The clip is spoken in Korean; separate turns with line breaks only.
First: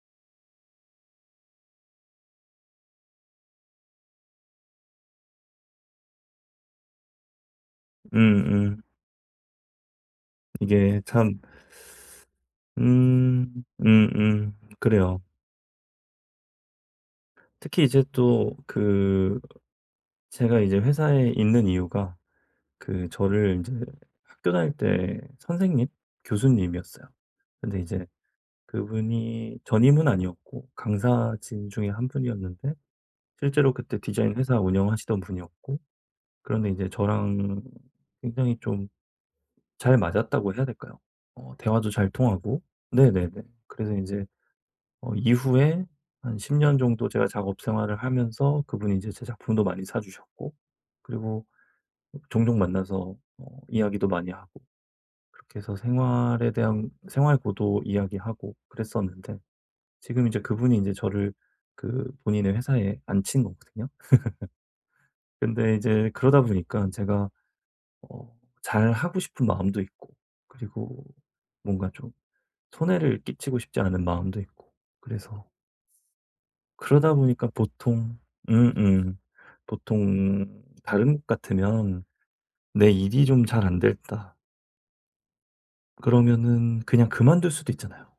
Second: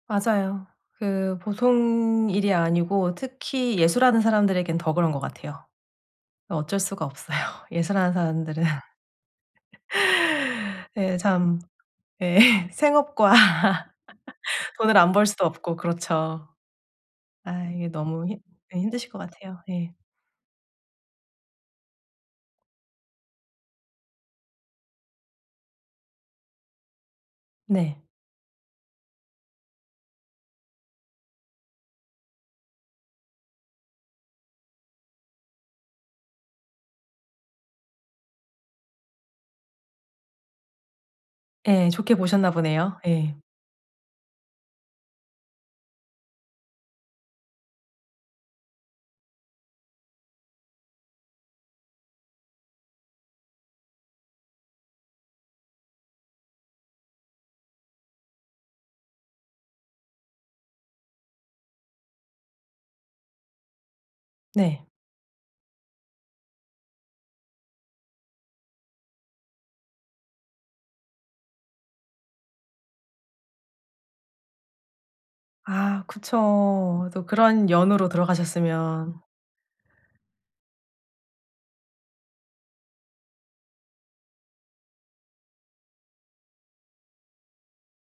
맞아요. 그 보통 일이 아니고 특히 예술하는 사람들에겐 더 그런 것 같아요. 어 어쩔 수가 없어요. 예술하는 사람들은.
음음. 이게
네,
참
참 예. 생업과.
음. 음음.
돈을 안
그래요.
벌 수도 없고 그렇죠. 아
특히
이게
이제
너무 힘
또
예 힘드실 것
그
같아요. 네.
제가 이제 회사에 있는 이유가 그 저를 인제 학교 다닐 때 선생님, 교수님이었어요. 근데
네.
이제 그분이 전임은 아니었고 강사진 중에 1 분이었는데 실제로 그때 디자인 회사 운영하시던 분이었고 그런데 이제 저랑 굉장히 좀 잘 맞았다고 해야 될까요? 어
예,
대화도 잘
좋게 보셨나
통하고.
보네요. 예.
네네네. 그래서 이제 어 이후에 한 10 년 정도 제가 작업 생활을 하면서 그분이 이제 제 작품도 많이 사 주셨고, 그리고 종종 만나서 뭐 이야기도 많이 하고 그렇게 해서 생활에 대한 생활고도 이야기하고 그랬었는데 지금 이제 그분이 이제 저를 그 본인의 회사에 앉힌 거거든요.
네.
근데 이제 그러다보니까 제가 어 잘 하고 싶은 마음도 있고 그리고 뭔가 좀 손해를 끼치고 싶지 않은 마음도 있고 그래서
아 그쵸.
그러다
또
보니까
그런 연으로
보통 음음.
들어가셨으면.
보통은 다른 곳 같으면 '내 일이 좀 잘 안 됐다' 그러면은 그냥 그만둘 수도 있잖아요.